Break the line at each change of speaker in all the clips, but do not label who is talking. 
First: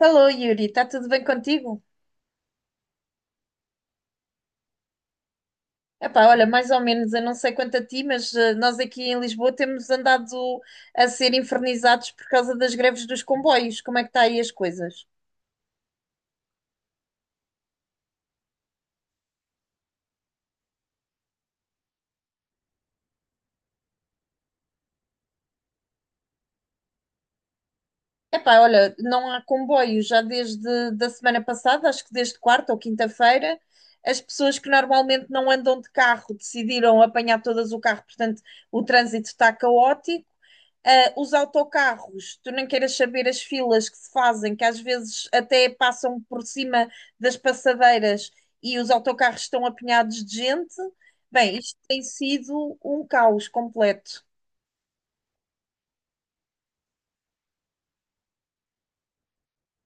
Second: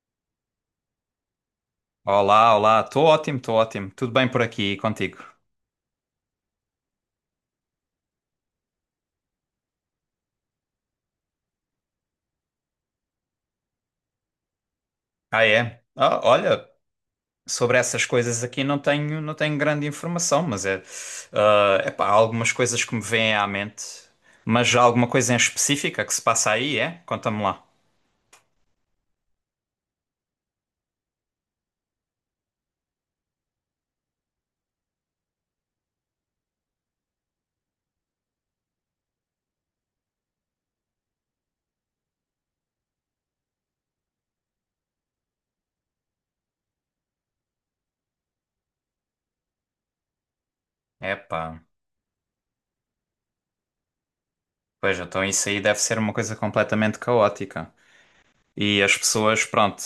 Alô, Yuri, está tudo bem contigo?
Olá, olá, estou ótimo, estou ótimo. Tudo bem por aqui e contigo?
Epá, olha, mais ou menos, eu não sei quanto a ti, mas nós aqui em Lisboa temos andado a ser infernizados por causa das greves dos comboios. Como é que está aí as coisas?
Ah, é? Ah, olha, sobre essas coisas aqui não tenho grande informação, mas é, há algumas coisas que me vêm à mente. Mas há alguma coisa em específica que se passa aí, é? Conta-me lá.
Epá, olha, não há comboio já desde da semana passada, acho que desde quarta ou quinta-feira. As pessoas que normalmente não andam de carro decidiram apanhar todas o carro, portanto, o trânsito está caótico. Ah, os autocarros, tu nem queiras saber as filas que se fazem, que às vezes até passam por cima das passadeiras e os autocarros estão apinhados de gente.
Epá,
Bem, isto tem sido um caos completo.
pois então isso aí deve ser uma coisa completamente caótica. E as pessoas, pronto,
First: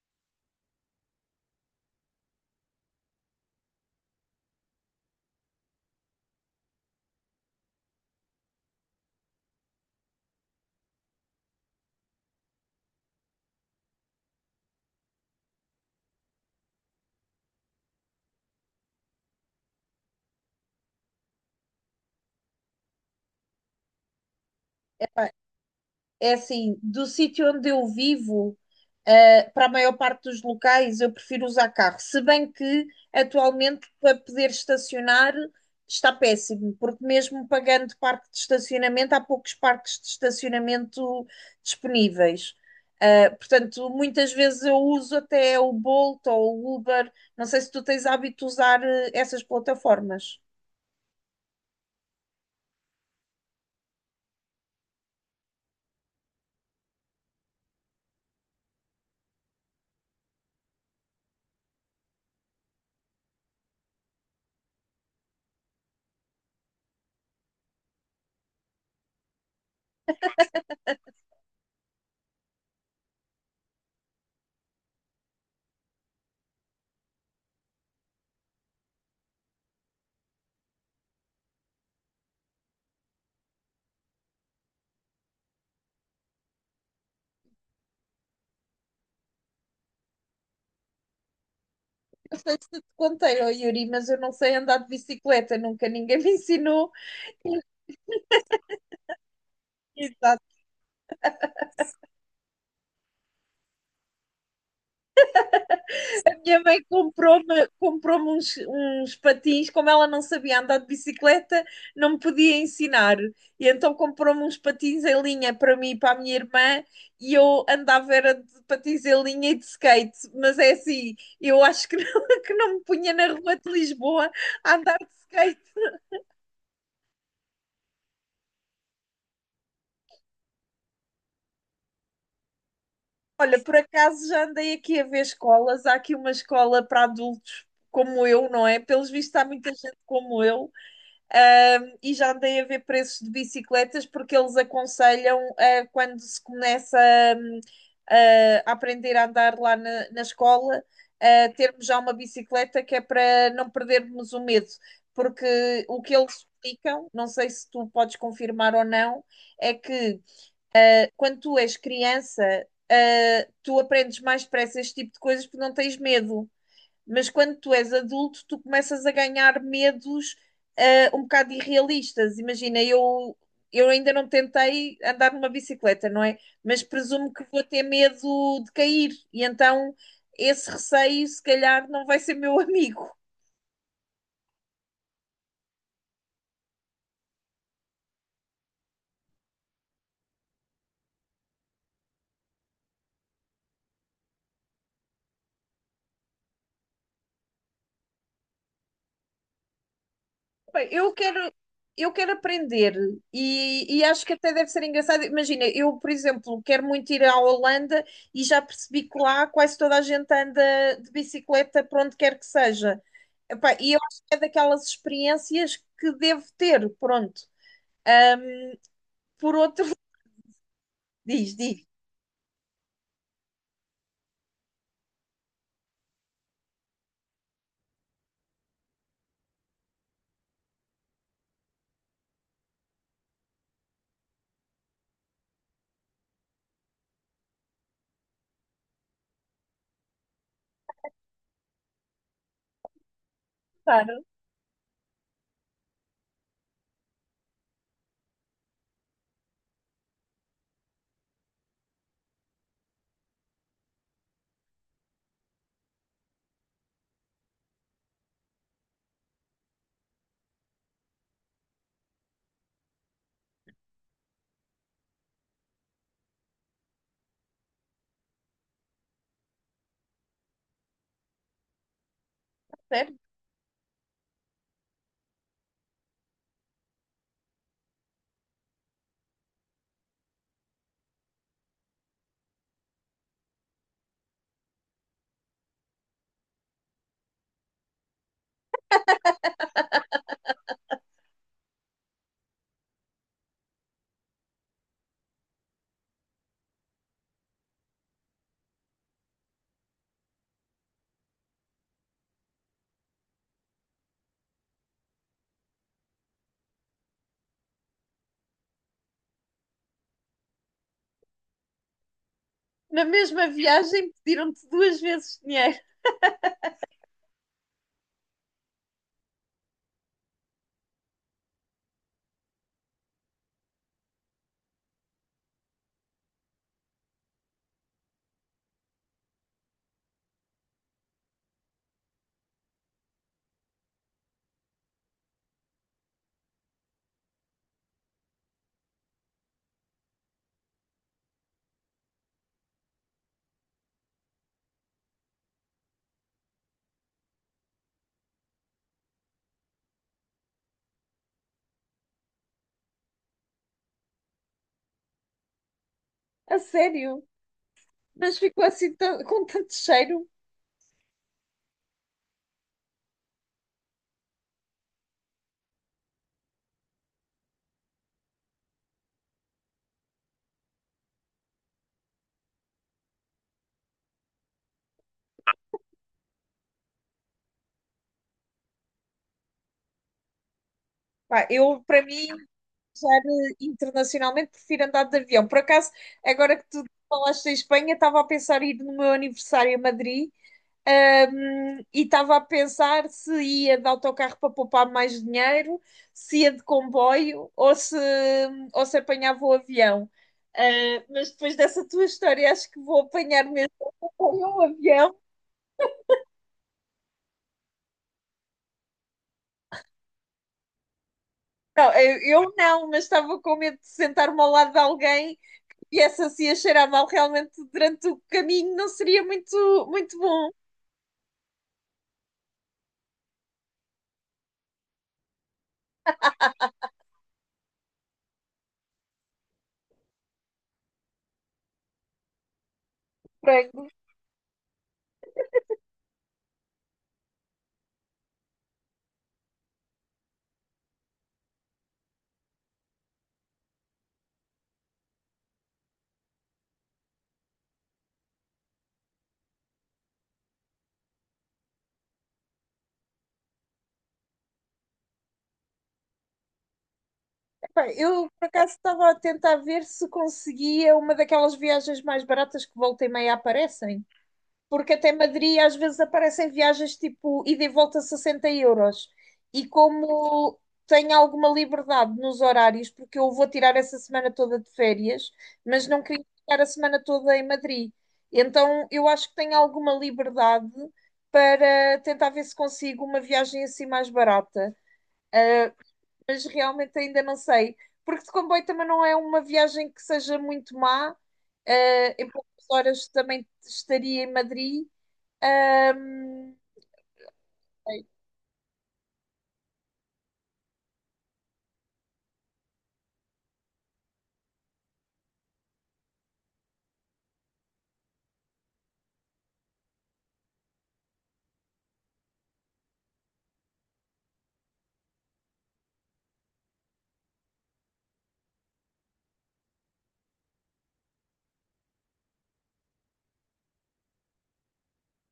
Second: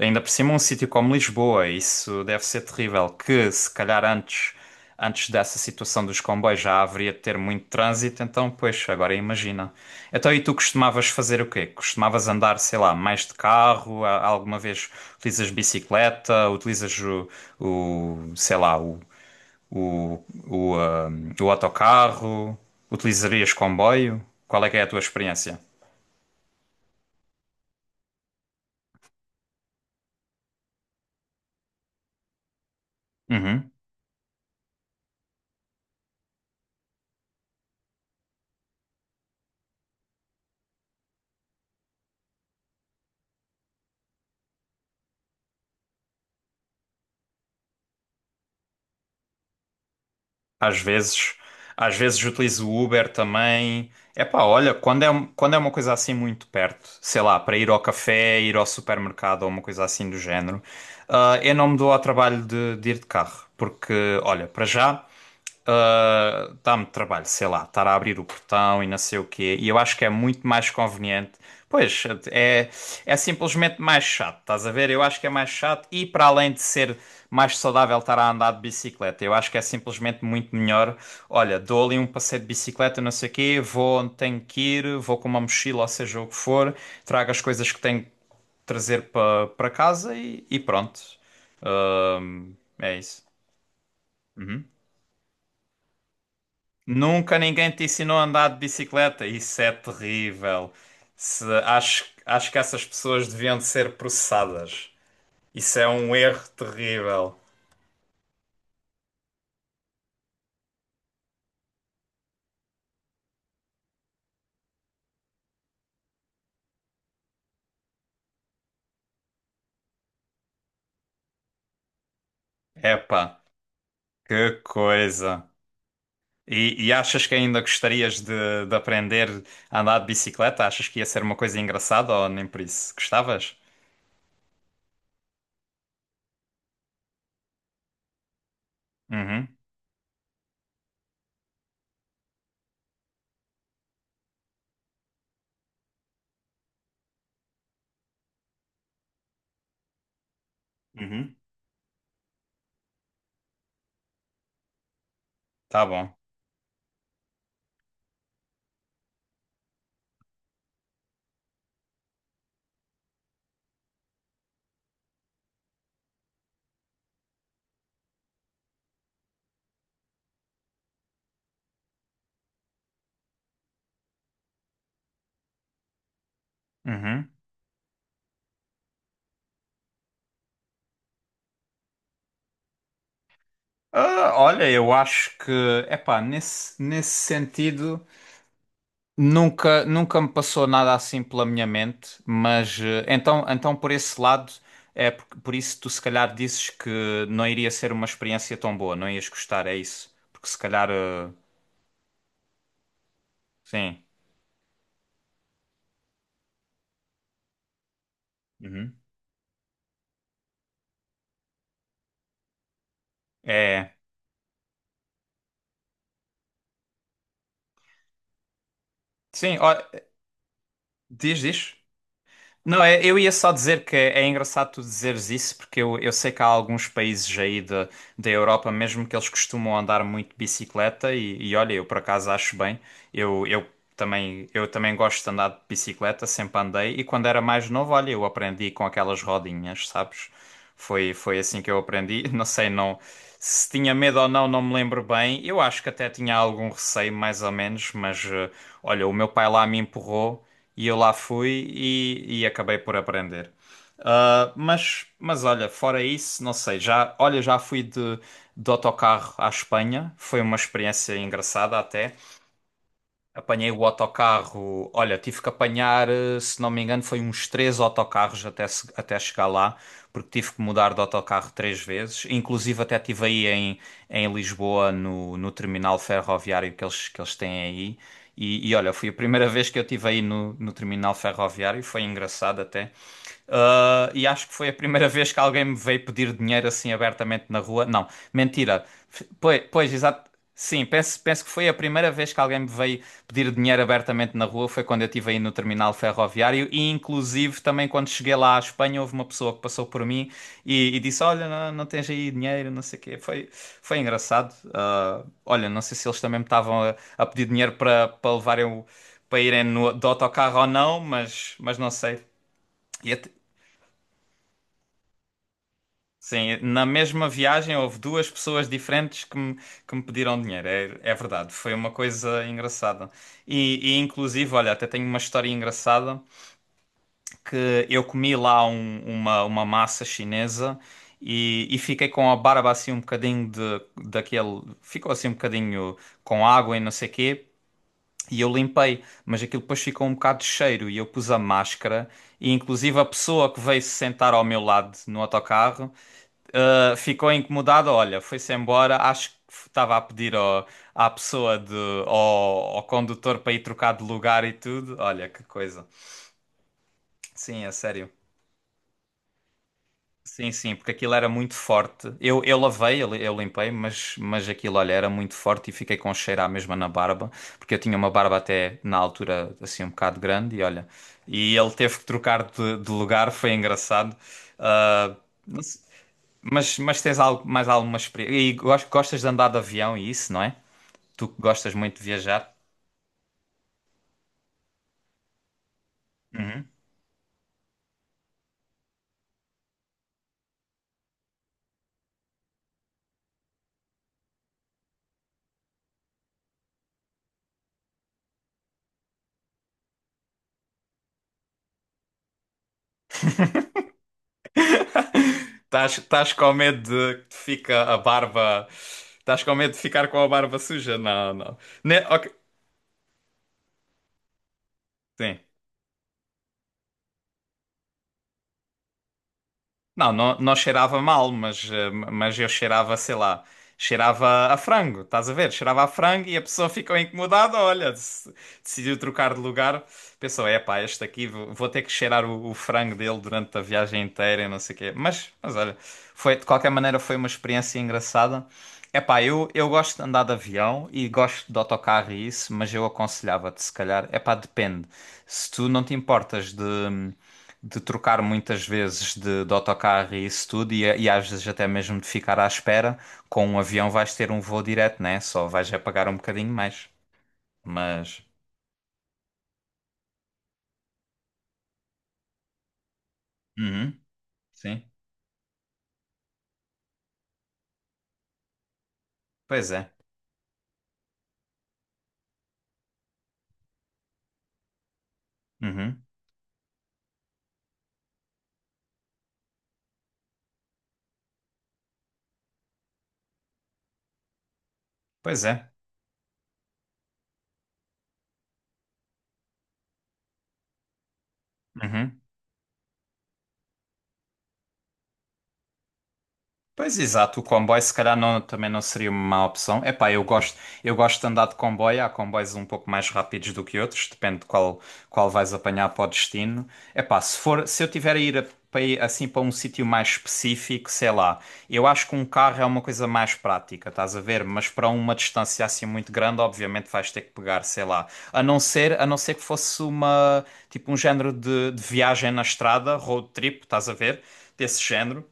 ainda por cima um sítio como Lisboa, isso deve ser terrível, que se calhar antes dessa situação dos comboios já haveria de ter muito trânsito, então, pois, agora imagina. Então, e tu costumavas fazer o quê? Costumavas andar, sei lá, mais de carro? Alguma vez utilizas bicicleta? Utilizas o sei lá, o, ah, o autocarro? Utilizarias comboio? Qual é que é a tua experiência?
É assim, do sítio onde eu vivo, para a maior parte dos locais, eu prefiro usar carro. Se bem que
Uhum.
atualmente para poder estacionar está péssimo, porque mesmo pagando parque de estacionamento, há poucos parques de estacionamento disponíveis. Portanto, muitas vezes eu uso até o Bolt ou o Uber. Não sei se tu tens hábito de usar essas plataformas.
Às vezes, às vezes utilizo o Uber também. Epá, olha, quando é uma coisa assim muito perto, sei lá, para ir ao café, ir ao supermercado ou uma coisa assim do género, eu não me dou ao trabalho de ir de carro, porque, olha, para já, dá-me trabalho, sei lá, estar a abrir o portão e não sei o quê, e eu acho que é muito mais conveniente. Pois, é, é simplesmente mais chato, estás a ver? Eu acho que é mais chato e, para além de ser mais saudável estar a andar de bicicleta, eu acho que é simplesmente muito melhor. Olha, dou ali um passeio de bicicleta, não sei o quê, vou onde tenho que ir, vou com uma mochila, ou seja o que for, trago as coisas que tenho que trazer para casa e pronto. É isso.
Contei ao Yuri, mas eu não sei andar de bicicleta, nunca ninguém me ensinou.
Nunca ninguém te ensinou a andar de bicicleta. Isso é terrível. Acho que essas pessoas deviam de ser processadas. Isso é um erro
Minha mãe
terrível.
comprou uns patins, como ela não sabia andar de bicicleta, não me podia ensinar. E então comprou-me uns patins em linha para mim e para a minha irmã, e eu andava era de patins em linha e de skate. Mas é assim, eu acho que não, que não me punha na
Epá,
rua de Lisboa
que
a andar de
coisa.
skate.
E achas que ainda gostarias de aprender a andar de bicicleta? Achas que ia ser uma coisa engraçada ou nem por isso? Gostavas?
Olha, por acaso já andei aqui a ver escolas. Há aqui uma escola para adultos como eu, não é? Pelos vistos, há
Uhum,
muita gente como eu. E já andei a ver preços de bicicletas porque eles aconselham, quando se começa um, uh, a aprender a andar lá na escola,
uhum,
termos já uma bicicleta que é para não perdermos o medo,
tá
porque o
bom.
que eles explicam, não sei se tu podes confirmar ou não, é que quando tu és criança, tu aprendes mais depressa este tipo de coisas porque não tens medo. Mas quando tu és adulto, tu começas a ganhar medos um bocado irrealistas. Imagina, eu ainda não tentei andar numa bicicleta, não é? Mas
Uhum.
presumo que vou ter medo de cair. E então esse receio, se calhar, não vai ser meu amigo.
Ah, olha, eu acho que, epá, nesse sentido, nunca me passou nada assim pela minha mente, mas então, então por esse lado, é por isso tu se calhar dizes que não iria ser uma experiência tão boa, não ias gostar, é isso? Porque se
Bem,
calhar,
eu quero, eu quero aprender e,
sim.
e acho que até deve ser engraçado. Imagina, eu, por exemplo, quero muito ir à Holanda e já
Uhum.
percebi que lá quase toda a gente anda de bicicleta para onde quer que seja. Epá, e
É,
eu acho que é daquelas experiências que devo ter, pronto. Por
sim, ó,
outro,
diz,
diz,
diz.
diz,
Não, é- eu ia só dizer que é engraçado tu dizeres isso, porque eu sei que há alguns países aí da da Europa mesmo que eles costumam andar muito de bicicleta e olha, eu por acaso acho bem. Eu, eu eu também gosto de andar de bicicleta, sempre andei, e quando era mais novo, olha, eu aprendi com aquelas rodinhas, sabes? Foi assim que eu aprendi. Não sei, não, se tinha medo
claro,
ou não, não me lembro bem. Eu acho que até tinha algum receio, mais ou menos, mas olha, o meu pai lá me empurrou e eu lá fui e acabei por aprender. Ah, mas olha, fora isso, não sei, já, olha, já fui de autocarro à Espanha, foi uma experiência engraçada até. Apanhei o autocarro. Olha, tive que apanhar, se não me engano, foi uns três autocarros até, até chegar lá, porque tive que mudar de autocarro três vezes. Inclusive, até
sério.
estive em Lisboa, no terminal ferroviário que que eles têm aí. E olha, foi a primeira vez que eu estive aí no terminal ferroviário, foi engraçado até. E acho que foi a primeira vez que alguém me veio pedir dinheiro assim abertamente na rua. Não, mentira. Pois, pois exato. Sim, penso, penso que foi a primeira vez que alguém me veio pedir dinheiro abertamente na rua. Foi quando eu estive aí no terminal ferroviário. E inclusive também quando cheguei lá à Espanha, houve uma pessoa que passou por mim e disse: Olha, não tens aí dinheiro, não sei o quê. Foi, foi engraçado. Olha, não sei se eles também me estavam a pedir dinheiro para levarem para irem no, do autocarro ou não, mas não sei.
Na
E at-
mesma viagem pediram-te duas vezes dinheiro,
Sim, na mesma viagem houve duas pessoas diferentes que me pediram dinheiro, é, é verdade, foi uma coisa engraçada. E, inclusive, olha, até tenho uma história engraçada que eu comi lá uma massa chinesa e fiquei com a barba assim um bocadinho de, daquele, ficou assim um bocadinho com água e não sei quê. E eu limpei, mas aquilo depois ficou um bocado de cheiro e eu pus a máscara e inclusive a pessoa que veio se sentar ao meu lado no autocarro uh, ficou incomodado, olha, foi-se embora, acho que estava a pedir à pessoa de, ao condutor para ir trocar de lugar e tudo. Olha, que coisa.
a sério.
Sim, é sério.
Mas ficou assim tão- com tanto cheiro.
Sim, sim, porque aquilo era muito forte. Eu lavei, eu, li- eu limpei, mas aquilo, olha, era muito forte e fiquei com um cheiro à mesma na barba, porque eu tinha uma barba até na altura assim um bocado grande e olha, e ele teve que trocar de lugar, foi engraçado. Ah, não se- mas tens algo, mais alguma experiência? E gostas de andar de avião e isso, não é? Tu que
Pá,
gostas
eu,
muito
para
de
mim,
viajar?
viajar internacionalmente, prefiro andar de avião. Por acaso, agora que
Uhum.
tu falaste em Espanha, estava a pensar em ir no meu aniversário a Madrid. E estava a pensar se ia de autocarro para poupar mais dinheiro, se ia de comboio ou se apanhava o avião. Ah, mas depois dessa tua história, acho que vou apanhar mesmo o avião.
Estás com medo de que te fica a barba. Estás com medo de ficar com a barba suja? Não, não.
Não, eu,
Ok,
eu não, mas estava com medo de sentar-me ao lado de
sim.
alguém e essa assim a cheirar mal realmente durante o caminho não seria
Não,
muito
não,
bom.
não cheirava mal, mas, mas eu cheirava, sei lá. Cheirava a frango, estás a ver? Cheirava a frango e a pessoa ficou incomodada, olha, decidiu trocar de lugar, pensou, é pá, este aqui vou ter que cheirar o frango dele durante a
Frango.
viagem inteira e não sei o quê. Mas olha, foi, de qualquer maneira foi uma experiência engraçada. É pá, eu gosto de andar de avião e gosto de autocarro e isso, mas eu aconselhava-te, se calhar, é pá, depende. Se tu não te importas de trocar muitas vezes de autocarro e isso tudo, e às vezes até mesmo de ficar à espera, com um avião vais ter um voo direto, né? Só vais a pagar um bocadinho mais.
Epá,
Mas.
eu, por acaso, estava a tentar ver se conseguia uma daquelas viagens mais baratas que volta e meia
Uhum,
aparecem,
sim.
porque até Madrid às vezes aparecem viagens tipo ida e volta 60 euros. E
Pois é.
como tenho alguma liberdade nos horários, porque eu vou tirar essa semana toda de férias, mas
Uhum,
não queria ficar a semana toda em Madrid. Então eu acho que tenho alguma liberdade para tentar ver se consigo uma viagem assim mais barata.
pois é.
Ah, mas realmente ainda não sei. Porque de comboio também não é uma viagem que seja muito má.
Uhum.
Em poucas horas também estaria em Madrid. Ahm,
Pois exato, o comboio se
sei.
calhar também não seria uma má opção. Epá, eu gosto de andar de comboio, há comboios um pouco mais rápidos do que outros, depende qual vais apanhar para o destino. Epá, se for, se eu tiver a ir, a- para ir, assim para um sítio mais específico, sei lá, eu acho que um carro é uma coisa mais prática, estás a ver? Mas para uma distância assim muito grande, obviamente vais ter que pegar, sei lá, a não ser que fosse uma, tipo um género de viagem na estrada, road trip, estás a ver? Desse género.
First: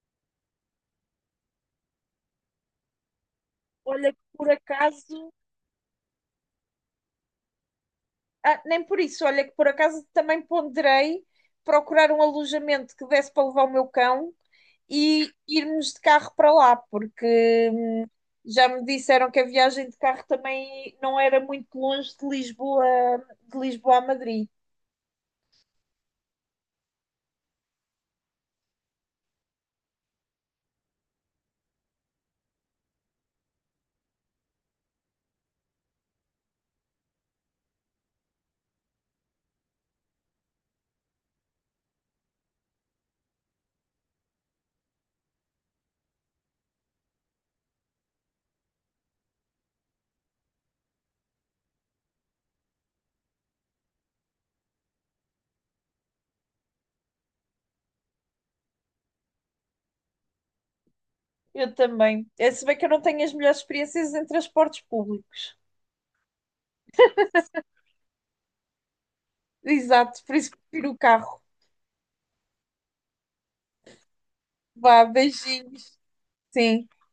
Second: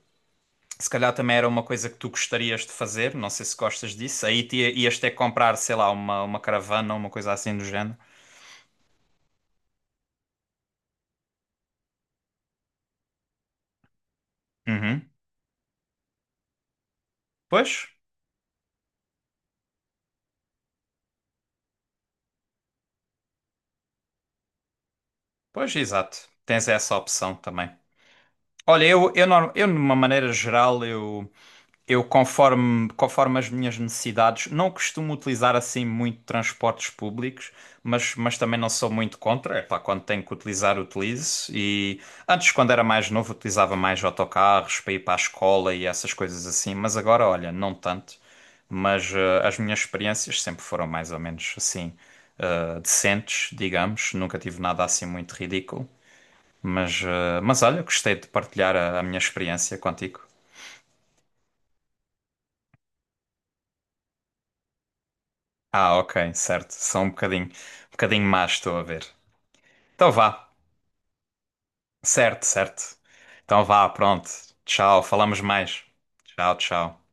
Se calhar também era uma coisa que tu gostarias de fazer, não sei se gostas
Olha que
disso. Aí
por
te, ias ter que
acaso,
comprar, sei lá, uma caravana ou uma coisa assim do género.
ah, nem por isso, olha que por acaso também ponderei procurar um alojamento que desse para levar o meu cão
Uhum.
e irmos de carro para lá, porque
Pois,
já me disseram que a viagem de carro também não era muito longe de Lisboa a Madrid.
pois, exato. Tens essa opção também. Olha, de uma maneira geral, conforme as minhas necessidades, não costumo utilizar assim muito transportes públicos, mas também não sou muito contra. Epá, quando tenho que utilizar, utilizo. E antes, quando era mais novo, utilizava mais autocarros para ir para a escola e essas coisas assim, mas agora, olha, não tanto. Mas as minhas experiências sempre foram mais ou menos assim, decentes, digamos. Nunca tive nada assim muito ridículo. Mas, mas olha, gostei de partilhar a minha experiência contigo.
Eu também. É, se bem que eu não tenho as melhores experiências em transportes públicos.
Ah, ok, certo. São um bocadinho más, estou a ver. Então
Exato, por
vá.
isso que prefiro o carro.
Certo, certo. Então vá, pronto. Tchau,
Vá,
falamos mais.
beijinhos.
Tchau,
Sim.
tchau.